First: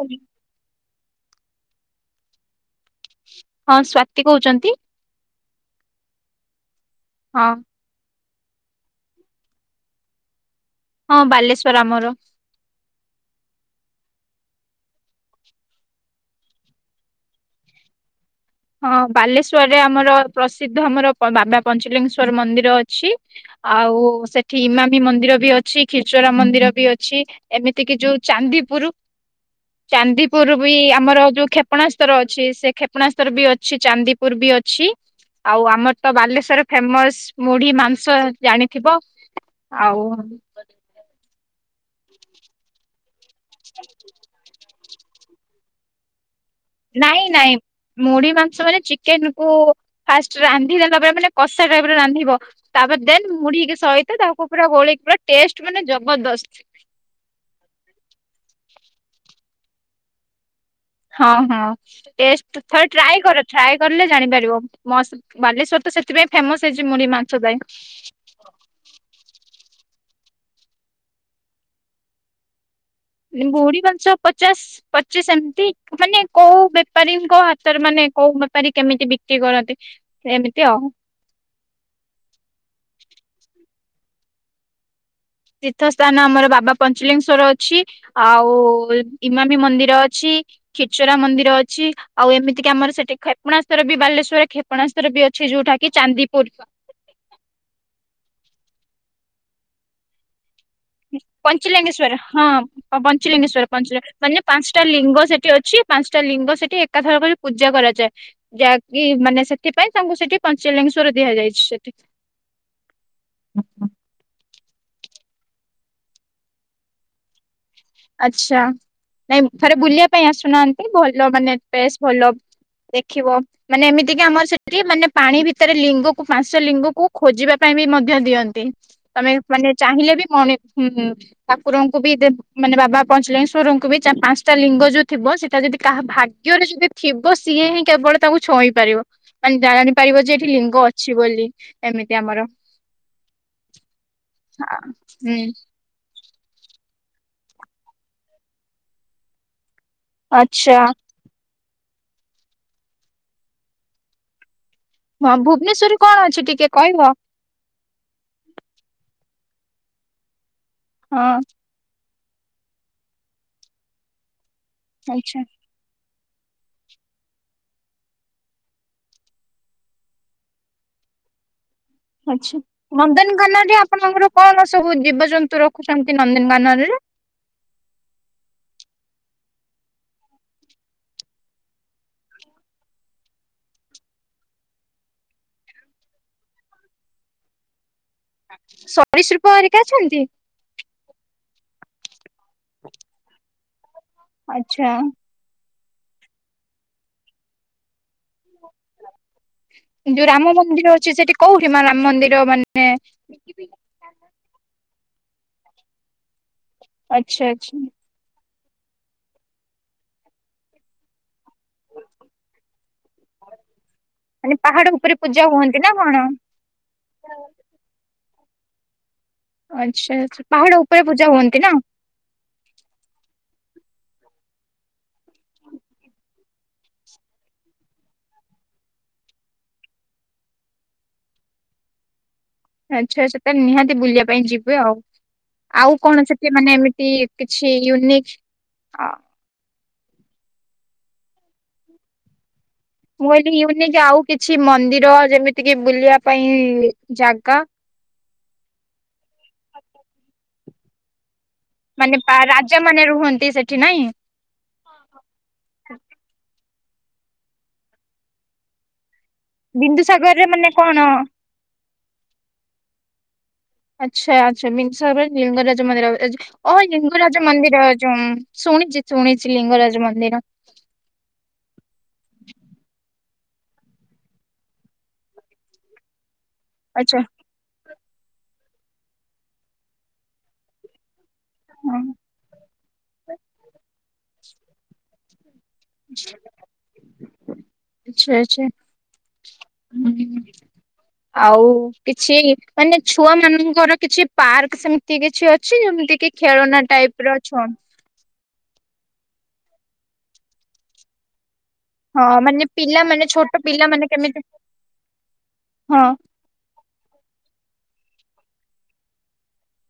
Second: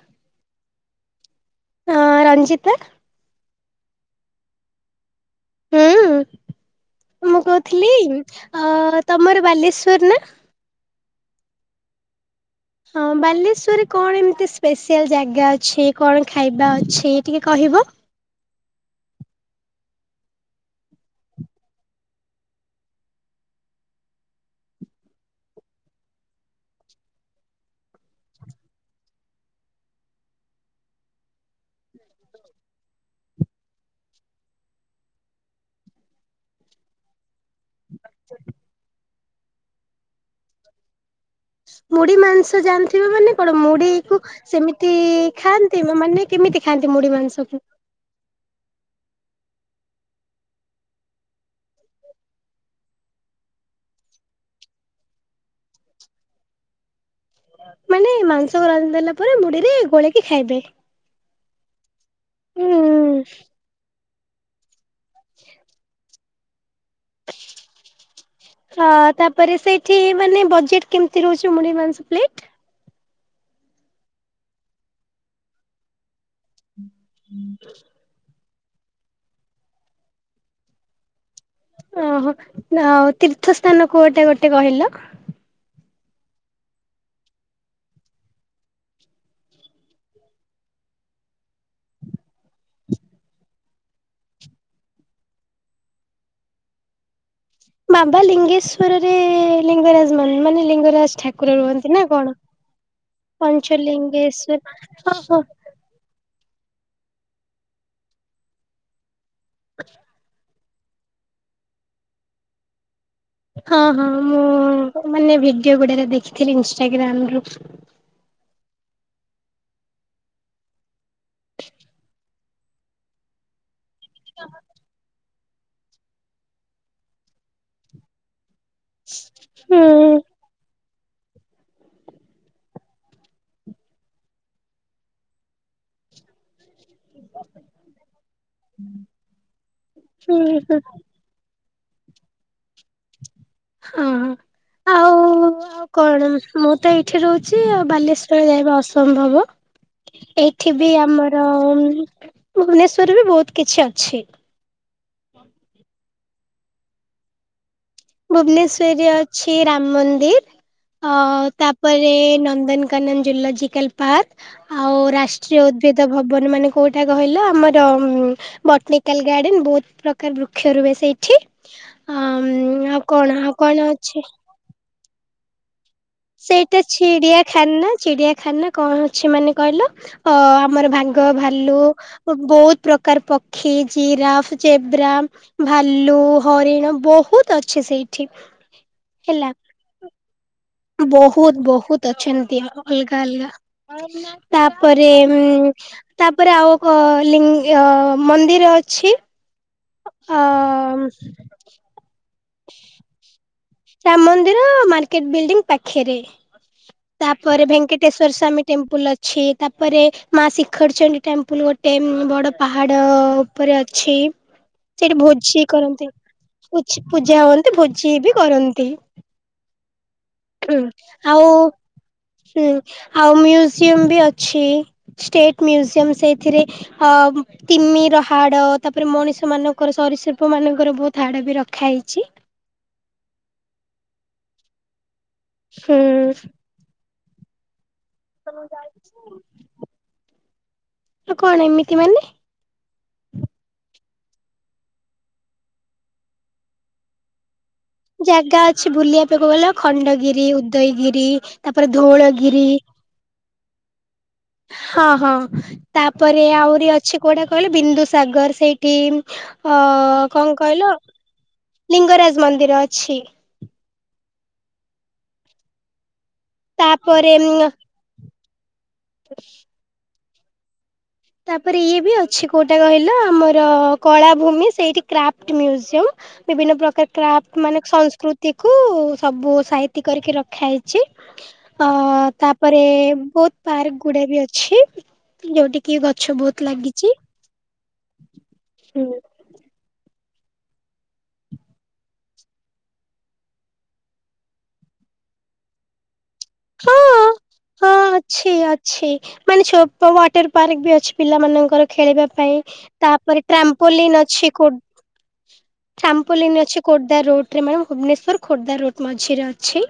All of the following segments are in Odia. ହଉଚି। ଅଁ ରଞ୍ଜିତା ହଁ ସ୍ୱାତି କହୁଛନ୍ତି? ହୁଁ ମୁଁ ହଁ କହୁଥିଲି ଅ ତମର ବାଲେଶ୍ଵର ନା? ହଁ ବାଲେଶ୍ଵର ଆମର। ହଁ ବାଲେଶ୍ଵରରେ କଣ ଏମିତି ସ୍ପେଶିଆଲ ଜାଗା ଅଛି କଣ ଖାଇବା ଅଛି ଟିକେ କହିବ। ହଁ ବାଲେଶ୍ଵରରେ ଆମର ପ୍ରସିଦ୍ଧ ଆମର ବାବା ପଞ୍ଚଲିଙ୍ଗେଶ୍ଵର ମନ୍ଦିର ଅଛି। ଆଉ ସେଠି ଇମାମି ମନ୍ଦିର ବି ଅଛି ଖିରଚୋରା ମନ୍ଦିର ବି ଅଛି। ଏମିତି କିି ଯୋଉ ଚାନ୍ଦିପୁରୁ। ଚାନ୍ଦିପୁର ବି ଆମର ଯୋଉ କ୍ଷେପଣାସ୍ତର ଅଛି ସେ କ୍ଷେପଣାସ୍ତ ତାର ବି ଅଛି ଚାନ୍ଦିପୁର ବି ଅଛି ଆଉ ଆମର ତ ବାଲେଶ୍ଵର ଫେମସ୍ ମୁଢି ମାସ୍‌ ସାର୍‌ ଜାଣିଥିବ ଆଉ। ମୁଢି ମାଂସ ଜାଣିଥିବ ମାନେ କଣ ମୁଢିକୁୁ ସେମିତି ଖାଆନ୍ତି ମାନେ କେମିତି ଖାନ୍ତି। ନାଇଁ ନାଇଁ। ମୁଢି ମାଂସ ମାନେ ଚିକେନ କୁ ଫାଷ୍ଟ ରାନ୍ଧିବେ ପରେ ମାନେ କଷା ଟାଇପ୍ ର ରାନ୍ଧିବ। ତାପରେ ଦେନ୍ ମୁଡିକି ସହିତ ତାକୁ ପୁରା ଗୋଳଇକି ପୁରା ଟେଷ୍ଟ ମାନେ ଜବରଦସ୍ତ। ମାନେ ମାଂସ ରାନ୍ଧିଦେଲା ପରେ ମୁଢିରେ ଗୋଳେଇକି ଖାଇବେ। ହଁ ହଁ ଟେଷ୍ଟ ଥରେ ଟ୍ରାଏ ହୁଁ କର ଟ୍ରାଏ କଲେ ଜାଣିପାରିବ। ମସ୍ତ ବାଲେଶ୍ୱର ତ ସେଥିପାଇଁ ଫେମସ୍ ହେଇଛି ମୁଢିମାଂସ ପାଇଁ। ହଁ ତାପରେ ସେଇଠି ମାନେ ବଜେଟ୍ କେମିତି ରହୁଛି ମୁଡି ମାଂସ ପ୍ଲେଟ। ବୁଡି ମାଂସ ପଚାଶ୍ ପଚିଶ୍ ଏମିତି ମାନେ କୋଉ ବେପାରୀଙ୍କ ହାତରେ ମାନେ କୋଉ ବେପାରୀ କେମିତି ବିକ୍ରି କରନ୍ତି ଏମିତି ଆଉ। ଓହୋ ଯାଆ ହଉ ତୀର୍ଥ ସ୍ଥାନ କୁ ଗୋଟେ ଗୋଟେ କହିଲ। ତୀର୍ଥ ସ୍ଥାନ ଆମର ବାବା ପଞ୍ଚଲିଙ୍ଗେଶ୍ଵର ଅଛି। ଆଉ ଇମାମି ମନ୍ଦିର ଅଛି। ଖିଚରା ମନ୍ଦିର ଅଛି ଆଉ ଏମିତି କି ଆମର ସେଠି କ୍ଷେପଣାସ୍ତର ବି ବାଲେଶ୍ଵର କ୍ଷେପ୍ କ୍ଷେପଣାସ୍ତର ବି ଅଛି ଯୋଉଟା କିି ଚାନ୍ଦିପୁର। ବାବା ଲିଙ୍ଗେଶ୍ଵରରେ ଲିଙ୍ଗରାଜମାନ୍‌ ମାନେ ଲିଙ୍ଗର ପଞ୍ଚଲିଙ୍ଗେଶ୍ଵର ହଁ ପଞ୍ଚଲିଙ୍ଗେଶ୍ଵର ପଞ୍ଚ ମାନେ ପଞ୍ଚଲିଙ୍ଗେଶ୍ଵର ପାଞ୍ଚଟା ହଁ ଲିଙ୍ଗ ହଁ ସେଠି ଅଛି। ପାଞ୍ଚଟା ଲିଙ୍ଗ ସେଠି ଏକାଥରକରେ ପୂଜା କରାଯାଏ ଯାହାକି ମାନେ ସେଥିପାଇଁ ତାଙ୍କୁ ସେଠି ପଞ୍ଚଲିଙ୍ଗେଶ୍ଵର ଦିଆଯାଇଛି ସେଠିକ୍ ହଁ ହଁ ମୁଁ ମାନେ ଭିଡିଓ ଗୁଡାକ ଦେଖିଥିଲି ଇନ୍‌ଷ୍ଟାଗ୍ରାମ ରୁ। ଆଛା ନାଇଁ ଥରେ ବୁଲିବା ପାଇଁ ଆସୁନାହାନ୍ତି ଭଲ ମାନେ ବେଶ୍ ଭଲ। ଦେଖିବ। ମାନେ ଏମିତିକି ଆମର ସେଠି ମାନେ ପାଣି ଭିତେରେ ଲିଙ୍ଗକୁ ପାଂଶଟା ଲିଙ୍ଗକୁ ଖୋଜିବା ପାଇଁ ବି ମଧ୍ୟ ଦିଅନ୍ତି। ତମେ ମାନେ ହୁଁ ଚାହିଁଲେ ବି ମଣି ହୁଁ ଠାକୁରଙ୍କୁ ବି ଦେବୁ। ମାନେ ବାବା ପଞ୍ଚଲିଙ୍ଗେଶ୍ଵରଙ୍କୁ ବି ଚାର୍ ପାଂଶଟା ଲିଙ୍ଗ ଯୋଉ ଥିବ ସେଟା ଯଦି କାହା ଭାଗ୍ୟରେ ଯଦି। ଥିବ ସିଏ ହିଁ କେବଳ। ତାକୁ ଛୁଇଁ ପାରିବ ମାନେ ଜାଣି ପାରିବ ଯେ ହୁଁ ଏଠି ହୁଁ ଲିଙ୍ଗ ଅଛି ବୋଲି ଏମିତି ଆମର। ହଁ ହଁ ଆଉ ହୁଁ ଆଉ। କଣ ମୁଁ ତ ଏଇଠି ରହୁଚି ଆଉ ବାଲେଶ୍ଵରରେ ଯାଇବା ଅସମ୍ଭବ। ଏଇଠି ଆଚ୍ଛା ବି ଆମର ଭୁବନେଶ୍ଵରରେ ବି ବହୁତ୍ କିଛି ଅଛି। ହଁ ଭୁବନେଶ୍ୱରରେ କଣ ଅଛି ଟିକେ କହିବ? ଭୁବନେଶ୍ୱରେ ଅଛି ରାମ ମନ୍ଦିର୍ ହଁ ଆଉ ତା ପରେ ନନ୍ଦନକାନନ ଜୁଲୋଜିକାଲ ପାର୍କ ଆଉ ଆଚ୍ଛା ରାଷ୍ଟ୍ରୀୟ ଉ ସେ ତା ଭବନ ମାନେ କୋଉଟା କହିଲ ଆମର। ବଟନିକାଲ ଗାର୍ଡେନ ବହୁତ୍ ପ୍ରକାର୍ ବୃକ୍ଷ ରୁହେ ସେଇଠି। ଆଛା ଆଉ କଣ ଆଉ ନନ୍ଦନକାନ ରେ କଣ ଅଛି ଆପଣମାନଙ୍କର କଣ ସବୁ ଜୀବଜନ୍ତୁ ରଖୁଛନ୍ତି ନ ସେଇଟା ଚିଡିଆଖାନା ଚିଡିଆଖାନା କଣ ଅଛି ମାନେ କହିଲ? ଅ ଆମର ଭାଙ୍ଗ ଭାଲୁ। ବହୁତ୍ ପ୍ରକାର ପକ୍ଷୀ ଜିରାଫ୍ ଜେବ୍ରା। ଭାଲୁ ହରିଣ ବହୁତ୍ ଅଛି ସେଇ ସରୀ ଶ୍ରୁପ ହରିକା ଅଛନ୍ତି? ବହୁତ୍ ବହୁତ୍ ଅଛନ୍ତି ଅ ଅଲ୍ଗା ଅଲ୍ଗା ଆଚ୍ଛା। ତାପରେ। ଉଁ ତାପରେ ଆଉ କ ଲିଙ୍ଗ୍ ଅ ମନ୍ଦିର ଅଛି। ଯୋଉ ଅ ରାମ ମନ୍ଦିର ଅଛି ସେଠି କୋଉଠି ମା ରାମ ମନ୍ଦିର ମାନେ। ରାମ ମନ୍ଦିର ମାର୍କେଟ ବିଲ୍ଡିଂ ପାଖେରେ ଆଚ୍ଛା ତାପରେ ଆଚ୍ଛା। ଭେଙ୍କେଟ୍ ଟେଶ୍ୱରୀ ସ୍ୱାମୀ ଟେମ୍ପୁଲ୍ ଅଛି ତାପରେ ମା ଶିଖରଚଣ୍ଡୀ ଟେମ୍ପୁଲୁ ଗୋଟେ ବଡ଼ ପାହାଡ଼। ଉପରେ ଅଛି। ମାନେ ପାହାଡ ଉପରେ ପୂଜା ହୁଅନ୍ତି ନା କଣ? ପୂଛି ପୂଜା ହୁଅନ୍ତି ଭୋଜି ବି କରନ୍ତି। ଆଚ୍ଛା ଆଚ୍ଛା ପାହାଡ ଉପରେ ପୂଜା ଆଉ ହୁଅନ୍ତି ନା? ହୁଁ ଆଉ ମ୍ୟୁଜିୟମ ବି ଅଛି ଷ୍ଟେଟ ମ୍ୟୁଜିୟମ ସେଇଥିରେ। ହମ୍ ତିମିର ହାଡ ତାପରେ ମଣିଷ ମାନଙ୍କର ସରୀସୃପ ମାନଙ୍କର ବହୁତ୍ ହାଡ ବି ରଖା ହେଇଚି। ଆଚ୍ଛା ଆଚ୍ଛା ତାହେଲେ ନିହାତି ବୁଲିବା ପାଇଁ ଯିବେ ଆଉ ଆଉ କଣ ହୁଁ। ସେଠି ମାନେ ଏମିତି। କିଛି ୟୁନିକ୍। ଆ କଣ ଏମିତି ମାନେ। ମୁଁ କହିଲିକି ୟୁନିକ୍ ଯାଉ କିଛି ମନ୍ଦିର ଯେମିତିକିି ବୁଲିବା ପାଇଁ ଜାଗା। ଜାଗା ଅଛି ବୁଲିବା ପାଇଁକୁ କହିଲ ଖଣ୍ଡଗିରି ଉଦୟଗିରି। ତାପରେ ମାନେ ପାରା ଧଉଳଗିରି ରାଜା ମାନେ ରୁହନ୍ତି ସେଠି ନାଇଁ? ହଁ ହଁ ତାପରେ ଆହୁରି ଅଛି କୋଉଟା କହିଲ ବିନ୍ଦୁସାଗର ସେଇ ଟିମ୍ ଅ ବିନ୍ଦୁସାଗରରେ କଣ ମାନେ କହିଲ ଲିଙ୍ଗରାଜ ମନ୍ଦିର ଅଛି। ଆଚ୍ଛା ଆଚ୍ଛା ବିଂଶରେ ଲିଙ୍ଗରାଜ ମନ୍ଦିର ଏଜ ଓହୋ ତାପରେ ଲିଙ୍ଗରାଜ ଉଁ ମନ୍ଦିର ଚମ୍ ଶୁଣିଚି ଶୁଣିଚି ଲିଙ୍ଗରାଜ ମନ୍ଦିର। ତାପରେ ଇଏ ବି ଅଛି କୋଉଟା କହିଲ ଆମର କଳାଭୂମି ସେଇଠି କ୍ରାଫ୍ଟ ମ୍ୟୁଜିୟମ। ବିଭିନ୍ନ ପ୍ରକାର ଆଚ୍ଛା କ୍ରାପ ମାନେ ସଂସ୍କୃତିକୁ ସବୁ ସାଇତି କରିକି ରଖା ହେଇଚି। ଅ ହଁ ତାପରେ ବହୁତ୍ ପାର୍କ ଗୁଡା ବି ଅଛି ଯୋଉଠି। କି ଗଛ ବହୁତ ଲାଗିଚି। ଆଛା ଆଛା, ହୁଁ। ଆଉ କିଛି ମାନେ ଛୁଆ ମାନଙ୍କର କିଛି ପାର୍କ ସେମିତି କିଛି ଅଛି? ଯେମିତି କି ଖେଳନା ହଁ ଟାଇପର ଅଛ ହଁ ଅଛି ଅଛି ମାନେ ଛୋଟ ୱାଟର ପାର୍କ ବି ଅଛି ପିଲା ମାନଙ୍କର- ହଁ ଖେଳିବା ପାଇଁ, ମାନେ ପିଲାମାନେ ତାପରେ ଛୋଟ ପିଲାମାନେ ଟ୍ରାମ୍ପୋୋଲିନ୍ କେମିତି ଅଛି ହଁ ଟ୍ରାମ୍ପୋଲିନ୍ ଅଛି Khordha route ma'am, Bhubaneswar Khordha route ମଝିରେ ଅଛି।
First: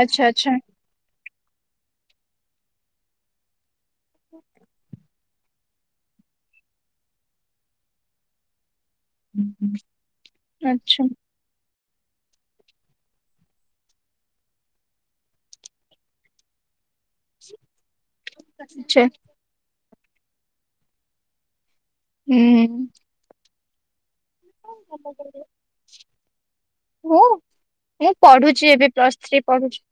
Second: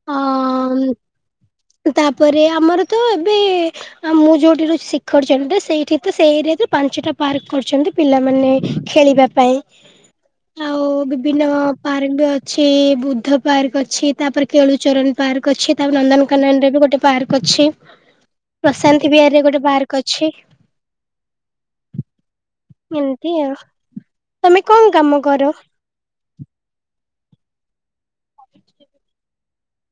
ଆଚ୍ଛା ଆଚ୍ଛା ହଁ ତାପରେ ଆମର ତ ଏବେ ଆଉ ମୁଁ ଯୋଉଠି ରହୁଛି ଶିଖରଚଣ୍ଡୀରେ, ସେଇଠି ତ ସେଇ ଏରିଆରେ ପାଞ୍ଚଟା ପାର୍କ କରିଛନ୍ତି ପିଲାମାନେ ଖେଳିବା ପାଇଁ। ଆଉ ଆଚ୍ଛା। ବିଭିନ୍ନ ପାର୍କ ବି ଅଛି, ବୁଦ୍ଧ ପାର୍କ ଅଛି, ତାପରେ କେଳୁ ଚରଣ ପାର୍କ ଅଛି, ତାପରେ ନନ୍ଦନକାନନରେ ବି ଗୋଟେ ପାର୍କ ଅଛି। [unintelligible] ଆଚ୍ଛା ପ୍ରଶାନ୍ତିବିହାରି ରେ ଗୋଟେ ପାର୍କ ଅଛି। ହୁଁ। ଏତି ଆଉ। ତମେ କଣ କାମ କର [unintelligible] ମୁଁ, ମୁଁ ପଢୁଛି ଏବେ ପ୍ଲସଥ୍ରୀ ପଢୁଛି।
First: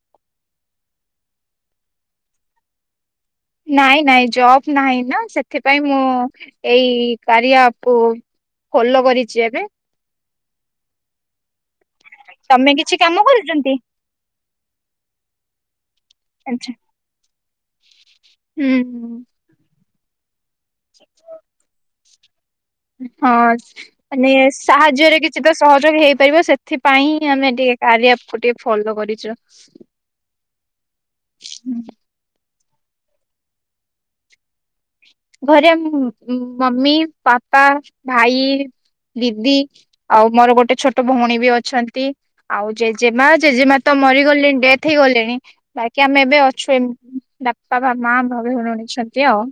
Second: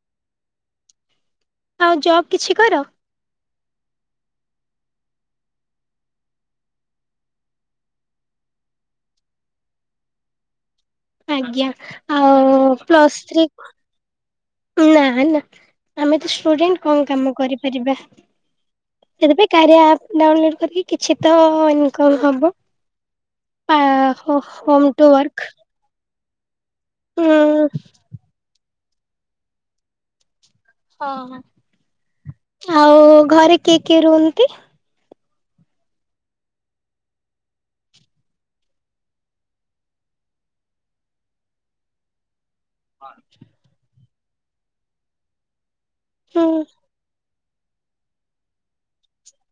ଆଉ ଜବ୍ କିଛି କର? ନାଇଁ ନାଇଁ ଜବ ନାହିଁ ନା, ସେଥିପାଇଁ ମୁଁ ଏଇ କାରିଆ ଆପକୁ ଫୋଲ କରିଛି ଏବେ। ଆଜ୍ଞା, ଆଉ ତମେ କିଛି କାମ ପ୍ଲସଥ୍ରି କରୁଛନ୍ତି କୁ ନା ନା ଆମେ ତ ଆଚ୍ଛା ଷ୍ଟୁଡେଣ୍ଟ କଣ କାମ କରିପାରିବା? ହୁଁ ହୁଁ। ଏବେତ କରିଆ ଆପ ଡାଉନଲୋଡ କରିକି କିଛି ତ ଇନକମ୍ ହବ। ହଁ ଆ ମାନେ ହୋ ହୋମ ଟୁ ସାହାଯ୍ୟରେ କିଛି ୱାର୍କ ତ ସହଯୋଗ ହେଇପାରିବ, ସେ ଏଥିପାଇଁ ଉଁ ହିଁ ଆମେ ଟିକେ କାରିଆକୁ ଟିକେ ଫଲୋ କରିଛୁ। ଓହୋ ଆଉ ଘରେ କିଏ କିଏ ରୁହନ୍ତି? ଘରେ ମମି, ପାପା, ଭାଇ। ଦିଦି ଆଉ ମୋର ଗୋଟେ ଛୋଟ ଭଉଣୀ ବି ଅଛନ୍ତି। ଆଉ ଜେଜେମା ଜେଜେମା ତ ମରିଗଲେଣି ଡେଥ ହେଇଗଲେଣି। କି ଆମେ ଏବେ ହୁଁ ଅଛୁ, ଏ ବାପା ବା ମା ଭବେ ରହୁଛନ୍ତି ଆଉ।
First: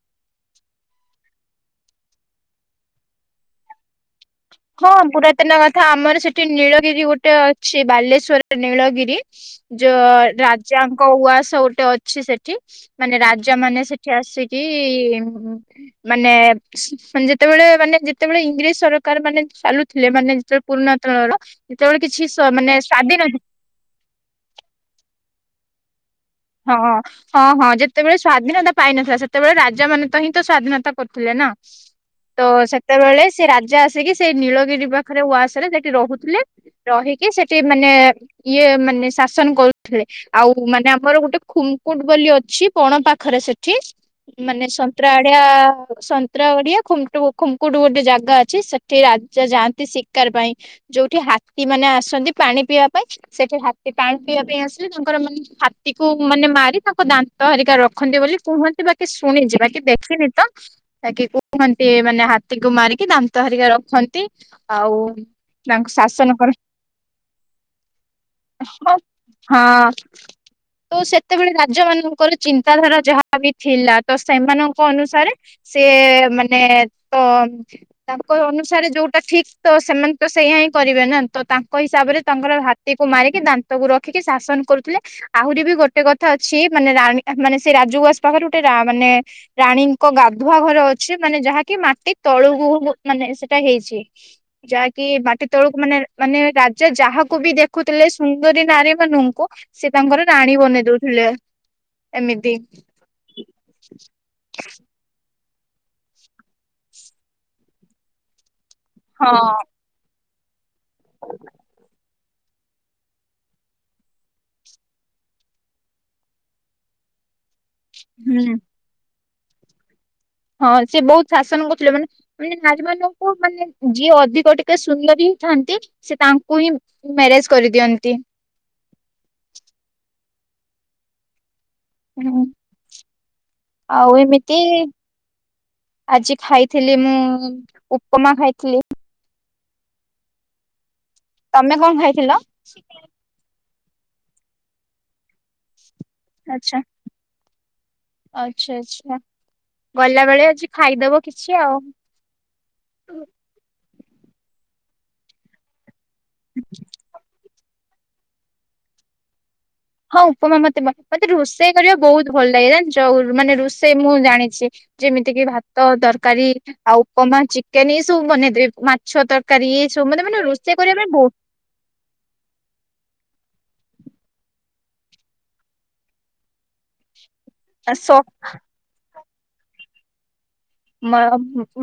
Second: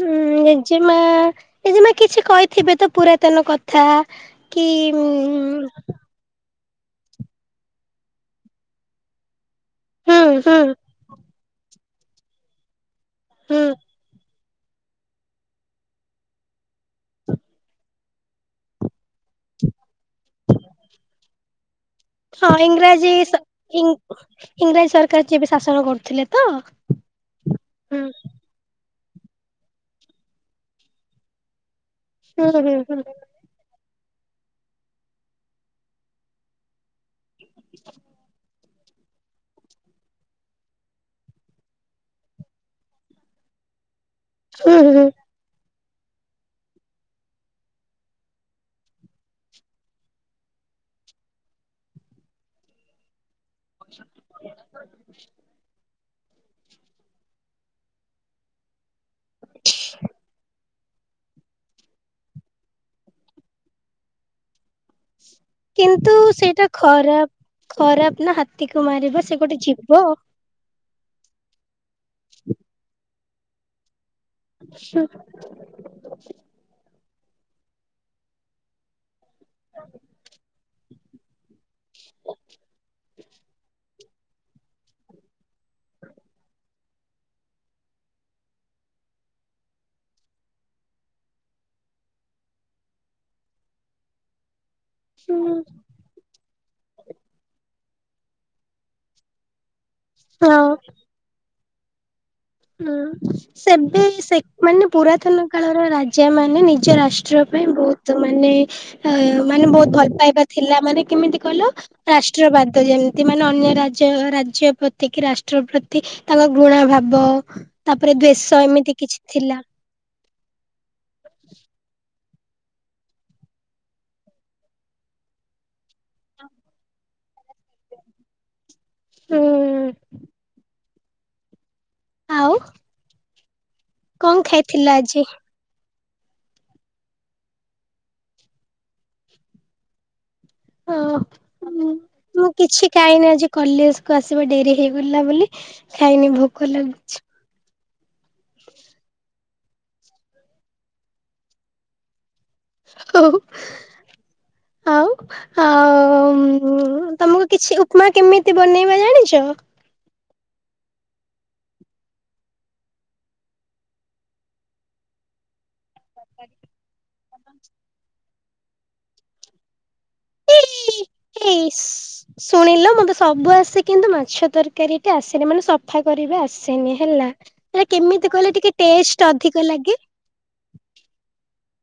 ହୁଁ ଜେଜେମା, ଜେଜେଜମା କିଛି କହିଥିବେ ତ ପୁରାତନ କଥା। କଥା କି ମୁ ଗୋଟେ ନୀଳଗିରି ଗୋଟେ ଅଛି ବାଲେଶ୍ଵର ନୀଳଗିରି। ଯୋ ହୁଁ ହୁଁ ରାଜାଙ୍କ ଉଆସ ଗୋଟେ ଅଛି ସେଠି ମାନେ ରାଜା ମାନେ ସେଠି ଆସି କି ମାନେ ଯେତେବେଳେ ମାନେ ଯେତେବେଳେ ଇଂରେଜ ସରକାର ମାନେ ଚାଲୁଥିଲେ ମାନେ ଯେତେବେଳେ ପୁରୁଣା ତଳର ଯେତେବେଳେ କିଛି ମାନେ ସ୍ୱାଧୀନ ଇ ଇଂରାଜୀ ସରକାର ଯେବେ ଶାସନ କରୁଥିଲେ। ତ ହଁ ହଁ ହଁ ହୁଁ ଯେତେବେଳେ ସ୍ଵାଧୀନତା ପାଇନଥିଲା ସେତେବେଳେ ରାଜା ମାନେ ତ ହିଁ ତ ସ୍ଵାଧୀନତା କରୁଥିଲେ ନା। ତ ହୁଁ ହୁଁ ହୁଁ ସେତେବେଳେ ସେ ରାଜା ଆସିକି ସେଇ ନୀଳଗିରି ପାଖରେ ଉଆସରେ ସେଠି ରହୁଥିଲେ। ରହିକି ସେଠି ମାନେ ଇଏ ମାନେ ଶାସନ କରୁଥିଲେ। ଆଉ ମାନେ ଆମର ଗୋ ଗୋଟେ ଖୁମକୁଟ ବୋଲି ଅଛି ପଣ ପାଖରେ ସେଠି ମାନେ ହୁଁ ହୁଁ ସନ୍ତ୍ରାଟ ଆ ସନ୍ତ୍ରା ଓଡିଆ ଖ ଖୁମକୁଟ ଗୋଟେ ଜାଗା ଅଛି ସେଠି ରାଜା ଯାଆନ୍ତି। ଦରକାର ପାଇଁ ଯୋଉଠି ହାତୀ ମାନେ ଆସନ୍ତି ପାଣି ପିଇବା ପାଇଁ ସେଠି ହାତୀ ପାଣି ପିଇବା ପାଇଁ ଆସିବେ ତାଙ୍କର ମାନେ ହାତୀ କୁ ମାନେ ମାରି ତାଙ୍କ ଦାନ୍ତ ହେରିକା ରଖନ୍ତି ବୋଲି କୁହନ୍ତି ବାକି ଶୁଣିଛି ବାକି ଦେଖିନି ତ। ଏ କି କୁହନ୍ତି ମାନେ ହାତୀକୁ ମାରିକି ଦାନ୍ତ ହେରିକା ରଖନ୍ତି ଆଉ। ତାଙ୍କୁ କିନ୍ତୁ ଶାସନ କର ସେଇଟା ଖରାପ ଖରାପ ନା ହାତୀକୁ ମାରିବ ସେ ଗୋଟେ ହଁ। ଯିବ। ତ ସେତେବେଳେ ରାଜ୍ୟ ମାନଙ୍କର ଚିନ୍ତାଧାରା ଯାହାବି ଥିଲା ତ ସେମାନଙ୍କ ଅନୁସାରେ ସିଏ ମାନେ ତ ତାଙ୍କ ଅନୁସାରେ ଯୋଉଟା ଠିକ୍ ତ ସେମାନେ ତ ସେଇଆ ହିଁ କରିବେ ନା ତ ତାଙ୍କ କ ହିସାବରେ ତାଙ୍କର ହାତୀକୁ ମାରିକି ଦାନ୍ତ କୁ ରଖିକି ଶାସନ କରୁଥିଲେ ଆହୁରି ବି ଗୋଟେ କଥା ଅଛି। ମାନେ ରାଣୀ ମାନେ ସେ ରାଜଉଆସ ପାଖରେ ଗୋଟେ ରା ମାନେ ରାଣୀଙ୍କ ଗାଧୁଆ ଘର ଅଛି ମାନେ ଯାହାକି ମାଟି ତଳୁକୁ ମାନେ ସେଟା ହେଇଚି। ଯାହାକି ହୁଁ ମାଟି ତଳକୁ ମାନେ ମାନେ ରା ଯେ ଯାହାକୁ ବି ଦେଖୁଥିଲେ ସୁନ୍ଦରୀ ନାରୀ ମାନଙ୍କୁ ସେ ତାଙ୍କର ରାଣୀ ହଁ ବନେଇ ଦଉଥିଲେ। ଏମିତି। ହୁଁ। ସେବେ ସେ ମାନେ ପୁରାତନ କାଳର ରାଜା ମାନେ ନିଜ ରାଷ୍ଟ୍ର ପାଇଁ ବହୁତ ମାନେ ହେ ହଁ ମାନେ ବହୁତ ଭଲ ପାଇବା ଥିଲା ମାନେ କେମିତି କହିଲ। ରାଷ୍ଟ୍ରବାଦ ଯେମିତି ମାନେ ଅନ୍ୟ ରାଜ୍ୟ ରାଜ୍ୟ ପ୍ରତି କି ରାଷ୍ଟ୍ର ପ୍ରତି ତାଙ୍କ ଘୃଣା ଭାବ ତାପରେ ହୁଁ ଦେଶ ଏମିତି କିଛି ଥିଲା। ହଁ ସେ ବହୁତ ଶାସନ କରୁଥିଲେ ମାନେ ମାନେ ନାରୀ ମାନଙ୍କୁ ମାନେ ଯିଏ ଅଧିକ ଟିକେ ସୁନ୍ଦର ହି ଥାନ୍ତି। ସେ ତାଙ୍କୁ ହିଁ ମ୍ୟାରେଜ କରିଦିଅନ୍ତି। ହୁଁ। ହୁଁ ଆଉ ଆଉ କଣ ଏମିତି। ଖାଇଥିଲ ଆଜି ଆଜି ଖାଇଥିଲି ମୁଁ ଉପମା ଖାଇଥିଲି। ହୁଁ ତମେ କଣ ଖାଇଥିଲ ମୁଁ କିଛି କାଇନି ଆଜି। କଲେଜ କୁ ଆସିବା ଡେରି ହେଇଗଲା ବୋଲି ଖାଇନି ଭୋକ ଆଚ୍ଛା ଲାଗୁଛି। ଆଚ୍ଛା ଆଚ୍ଛା ଗଲାବେଳେ ଆଜି ଖାଇଦବ କିଛି ଆଉ। ହୋଉ ଆଉ ଆ ଓ ତମକୁ କିଛି ଉପମା କେମିତି ବନେଇବା ଜାଣିଚ? ହଁ ଉପମା ମତେ ମତେ ରୋଷେଇ କରିବା ବହୁତ ଭଲ ଲାଗେ ଜାଣିଛ ମାନେ ରୋଷେଇ ମୁଁ ଜାଣିଚି। ଯେମିତି କିି ଭାତ ତରକାରୀ ଆଉ ଉପମା ଚିକେନ ଏଇ ସବୁ ବନେଇଦେବି ମା ମାଛ ତରକାରୀ ଏ ସବୁ ମାନେ ମାନେ ରୋଷେଇ କରିବା ପାଇଁ ବୋ ଇସ୍‌। ଶୁଣିଲ ମତେ ସବୁ ଆସେ କିନ୍ତୁ ମାଛ ତରକାରୀ ଟା ଆସେନି ମାନେ ସଫା କରି ଆସେନି ହେଲା। ସେଟା ସ କେମିତି କଲେ ଟିକେ ଟେଷ୍ଟ ଅଧିକ ଲାଗେ।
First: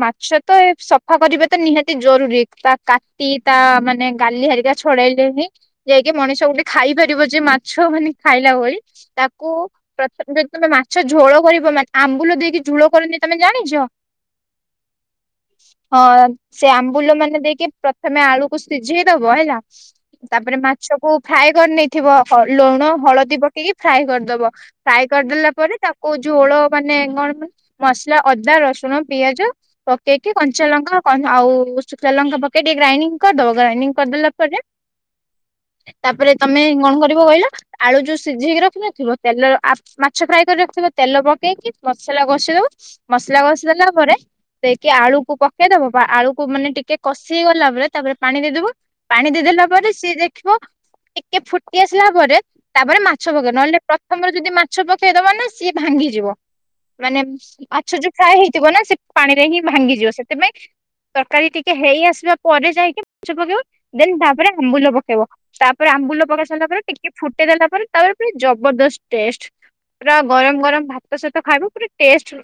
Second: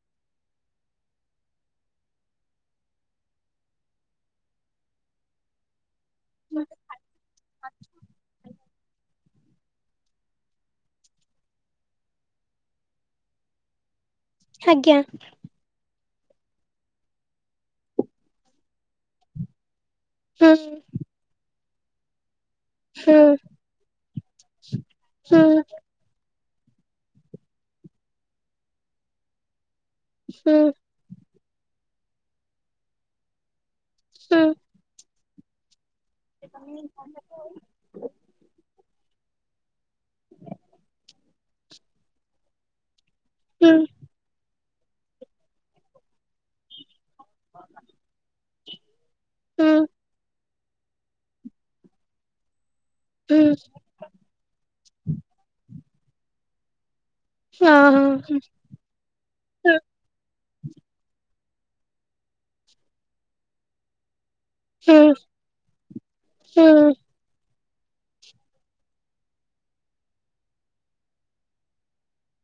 ମାଛ ତ ସଫା କରିବା ତ ନିହାତି ଜରୁରୀ ତା କା ତି ତା ମାନେ ଗାଲି ହେରିକା ଛଡ଼େଇଲେନି। ଯାଇକି ମଣିଷ ଗୋଟେ ଖାଇ ପାରିବ ଯେ ମାଛ ମାନେ ଖାଇଲା ଭଳି। ତାକୁ ପ୍ରଥମ ଯଦି ତମେ ମାଛ ଝୋଳ କରିବ ଆମ୍ବୁଲ ଦେଇକି ଝୋଳ କରନି ତମେ ଜାଣିଛ। ଆଜ୍ଞା। ହଁ ସେ ଆମ୍ବୁଲ ମାନେ ଦେଇକି ପ୍ରଥମେ ଆଳୁକୁ ସିଝେଇ ଦେବ ହେଲା। ହୁଁ ତାପରେ ମାଛକୁ ଫ୍ରାଏ କରିନେଇଥିବ। ଲୁଣ ହୁଁ ହଳଦୀ ପକେଇକି ଫ୍ରାଏ କରିଦେବ। ଫ୍ରାଏ ହୁଁ କରିଦେଲା ପରେ ତାକୁ କୋଉ ଝୋଳ ମାନେ କଣ ମସଲା ଅଦା, ରସୁଣ, ପିଆଜ ପକ୍ କେଇକି ହୁଁ କଞ୍ଚା ଲଙ୍କା କନ୍ ଆଉ ଶୁଖିଲା ଲଙ୍କା ପକେଇ ଟିକେ ଗ୍ରାଇଣ୍ଡିଙ୍ଗ୍ କରିଦବ। ଗ୍ରାଇଣ୍ଡିଙ୍ଗ୍ କରିଦେଲା ହୁଁ। ପରେ ତାପରେ ତମେ କଣ କରିବ କହିଲ ଆଳୁ ଯୋଉ ସିଝେଇକି ରଖିିନଥିବ ତେଲ ଆପ୍ ମାଛ ଫ୍ରାଏ କରି ରଖିଥିବ ତେଲ ପକେଇକି ମସଲା କଷି ଦବ ମସଲା କଷି ହୁଁ ଦେଲା ପରେ ଦେଇକି ଆଳୁକୁ ପକେଇଦବ ଆଳୁକୁ ମାନେ ଟିକେ କଷି ହେଇଗଲା ପରେ ତାପରେ ପାଣି ଦେଇଦେବ ପାଣି ଦେଇଦେଲା ହୁଁ ପରେ ସିଏ [unintelligible] [unintelligible] ଟିକେ ଫୁଟି ଆସିଲା ପରେ ତାପରେ ମାଛ ହୁଁ ପକେଇ ନହେଲେ ପ୍ର ଥମରୁ ଯଦି ମାଛ ପକେଇଦବ ନା ସିଏ ଭାଙ୍ଗିଯିବ ମାନେ ହଁ ମାଛ ଯୋଉ ଫ୍ରାଏ ହେଇଥି ବନା ସେ ପାଣିରେ ହିଁ ହଁ ଭାଙ୍ଗିଯିବ। ସେଥିପାଇଁ ତରକାରୀ ଟିକେ ହେଇ ଆସିବା ପରେ ଯାଇକି [unintelligible] ପକେଇବ ଦେନ ତାପରେ ଆମ୍ବୁଲ ହୁଁ ପକେଇବ ତାପରେ ଆମ୍ବୁଲ ପକେଇ ସାରିଲା ହୁଁ। ପରେ ଟିକେ ଫୁଟ ଦେଲା ପରେ ତାପରେ ଜବରଦସ୍ତ ଟେଷ୍ଟ। ପୁରା ଗରମ ଗରମ ଭାତ ସହିତ ଖାଇବ ପୁରା ଟେଷ୍ଟ।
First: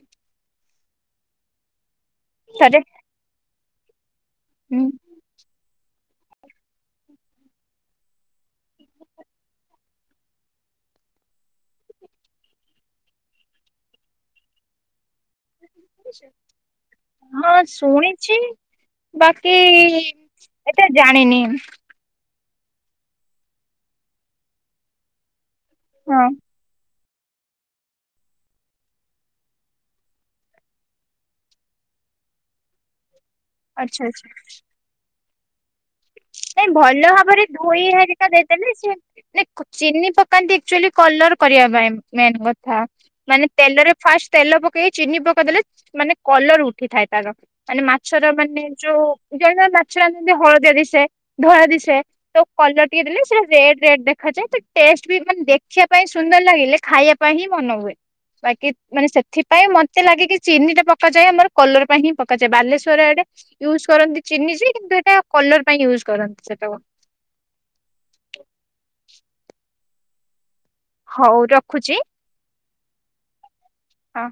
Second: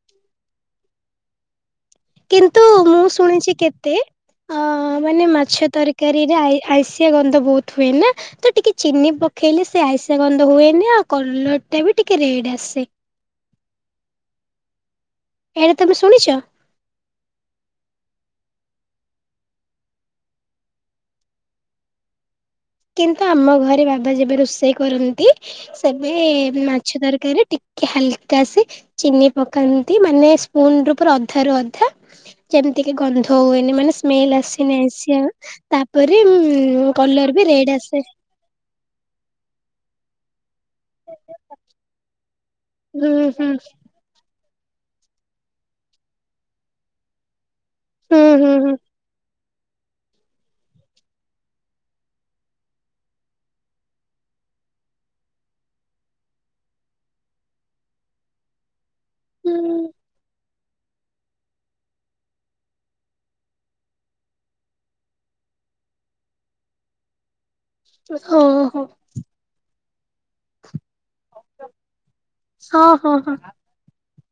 କିନ୍ତୁ ଥରେ ମୁଁ ଶୁଣିଚି କେତେ ଅ ହୁଁ। ମାନେ ମାଛ ତର କାରୀରେ ଆଇ ହାଇଁଷିଆ ଗନ୍ଧ ବହୁତ ହୁଏ ନା। ତ ଟିକେ ଚିନି ପକେଇଲେ ସେ ଆଇଁଷିଆ ଗନ୍ଧ ହୁଏନି ଆଉ କଲର ଟା ବି ଟିକେ ରେଡ୍ ଆସେ। ଏଇଟା ତମେ ଶୁଣିଚ? ହଁ ଶୁଣିଚି ବାକି ଏତେ ଜାଣିନି। କିନ୍ତୁ ଆମ ଘରେ ବାବା ଯେବେ ରୋଷେଇ କରନ୍ତି ସେବେ ହଁ ମା ଛ ତରକାରୀ ଟିକେ ହାଲକା ସେ ଚିନି ପକାନ୍ତି ମାନେ ସ୍ପୁନରୁ ପୁରା ଅଧାରୁ ଅଧା। ଯେମିତିକି ଗନ୍ଧ ହୁଏନି ମାନେ ଆଚ୍ଛା ଆଚ୍ଛା। ସ୍ମେଲ ଆସେନି ଆଇଁଷିଆ ତାପରେ ନାଇଁ ଉଁ ଭଲ କଲର୍ ଭାବରେ ଧୋଇ ହରିକା ଦେଇଦେଲେ ସେ ଚିନି ପକାନ୍ତି ଆକ୍କଚୁଏଲି କଲର୍ କରିବା ପାଇଁ ମେନ କଥା ହୁଁ ମାନେ ହୁଁ ତେଲରେ ଫାଷ୍ଟ ତେଲ ପକେଇକି ଚିନି ପକେଇଦେଲେ ମାନେ କଲର୍ ଉଠିଥାଏ ତାର। ମାନେ ହୁଁ ମାଛର ହୁଁ ମାନେ ହୁଁ। ଯୋଉ ଜଣେ ଜଣେ ମାଛ ରାନ୍ଧନ୍ତି ହଳଦିଆ ଦିଶେ ଧଳା ଦିଶେ ତା କଲର୍ ଟିକେ ଦେଲେ ସେ ରେଡ୍ ରେଡ୍ ଦେଖାଯାଏ ତା ଟେଷ୍ଟ ବି ମାନେ ଦେଖିବା ପାଇଁ ସୁନ୍ଦର ଲାଗିଲେ ଖାଇବା ଖାଇବା ପାଇଁ ହିଁ ମନ ହୁଏ। ବାକି ମାନେ ସେଥିପାଇଁ ହୁଁ। ମତେ ଲାଗେ କି ଚିନିଟା ପକାଯାଏ ଆମର କଲର୍ ପାଇଁ ହିଁ ପକାଯାଏ ବାଲେଶ୍ଵର ଆଡ଼େ ୟୁଜ୍ କରନ୍ତି ଚିନି ଯେ କିନ୍ତୁ ଏଇଟା କଲର୍ ପାଇଁ ୟୁଜ୍ କରନ୍ତି ସେଇଟାକୁ। ଓହୋ! ହଉ ରଖୁଚି। ହଁ ହଁ ହଁ ହଁ